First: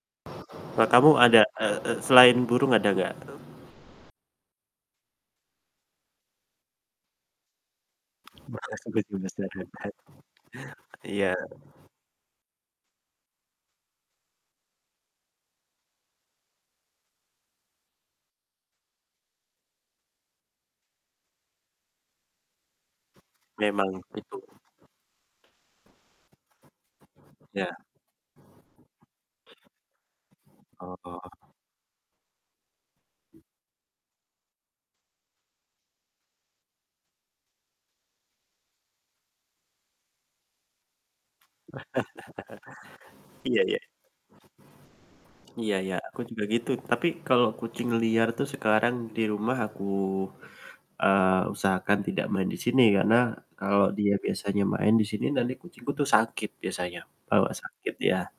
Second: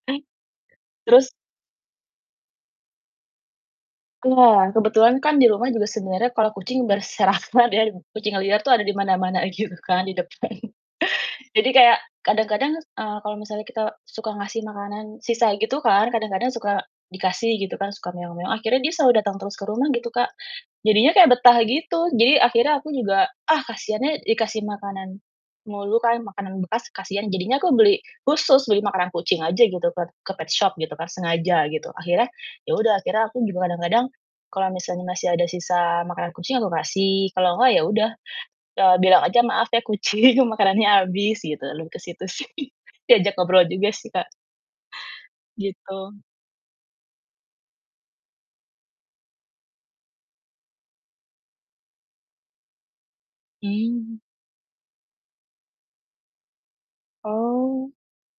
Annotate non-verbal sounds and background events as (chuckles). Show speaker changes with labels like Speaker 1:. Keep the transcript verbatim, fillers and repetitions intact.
Speaker 1: Eh,
Speaker 2: Eee, kamu
Speaker 1: terus
Speaker 2: ada, eee eee, selain burung ada nggak? E
Speaker 1: Iya, kebetulan kan di rumah juga sebenarnya kalau kucing berserakan ya, kucing liar tuh ada dimana-mana ajuh
Speaker 2: (unintelligible)
Speaker 1: kan di depan.
Speaker 2: Iya.
Speaker 1: Jadi kayak kadang-kadang, eee, kalau misalnya kita suka ngasih makanan sisa gitu kan kadang-kadang suka dikasih gitu kan suka akhirnya dia selalu datang terus ke rumah gitu Kak jadinya kayak betah gitu, jadi akhirnya aku juga ah
Speaker 2: Memang
Speaker 1: kasian, ya
Speaker 2: itu.
Speaker 1: dikasih makanan mulu kan, makanan bekas kasian jadinya aku
Speaker 2: Iya.
Speaker 1: beli khusus beli makanan kucing aja gitu ke ke petshop gitu kan
Speaker 2: Heeh.
Speaker 1: sengaja gitu, akhirnya ya udah akhirnya aku juga kadang-kadang kalau misalnya masih ada sisa makanan kucing aku kasih kalau nggak ya udah, eee, bilang aja, "Maaf ya kucing makanannya habis," gitu, lalu ke situ sih diajak
Speaker 2: (chuckles) iya
Speaker 1: ngobrol
Speaker 2: iya.
Speaker 1: juga sih Kak
Speaker 2: Iya iya, aku
Speaker 1: gitu.
Speaker 2: juga gitu tapi kalau kucing liar tuh sekarang di rumah aku, eee, usahakan tidak main di sini, karena kalau dia
Speaker 1: Mmm.
Speaker 2: biasanya main di sini nanti kucingku tuh sakit biasanya, bawa sakit,
Speaker 1: Oh.
Speaker 2: iya.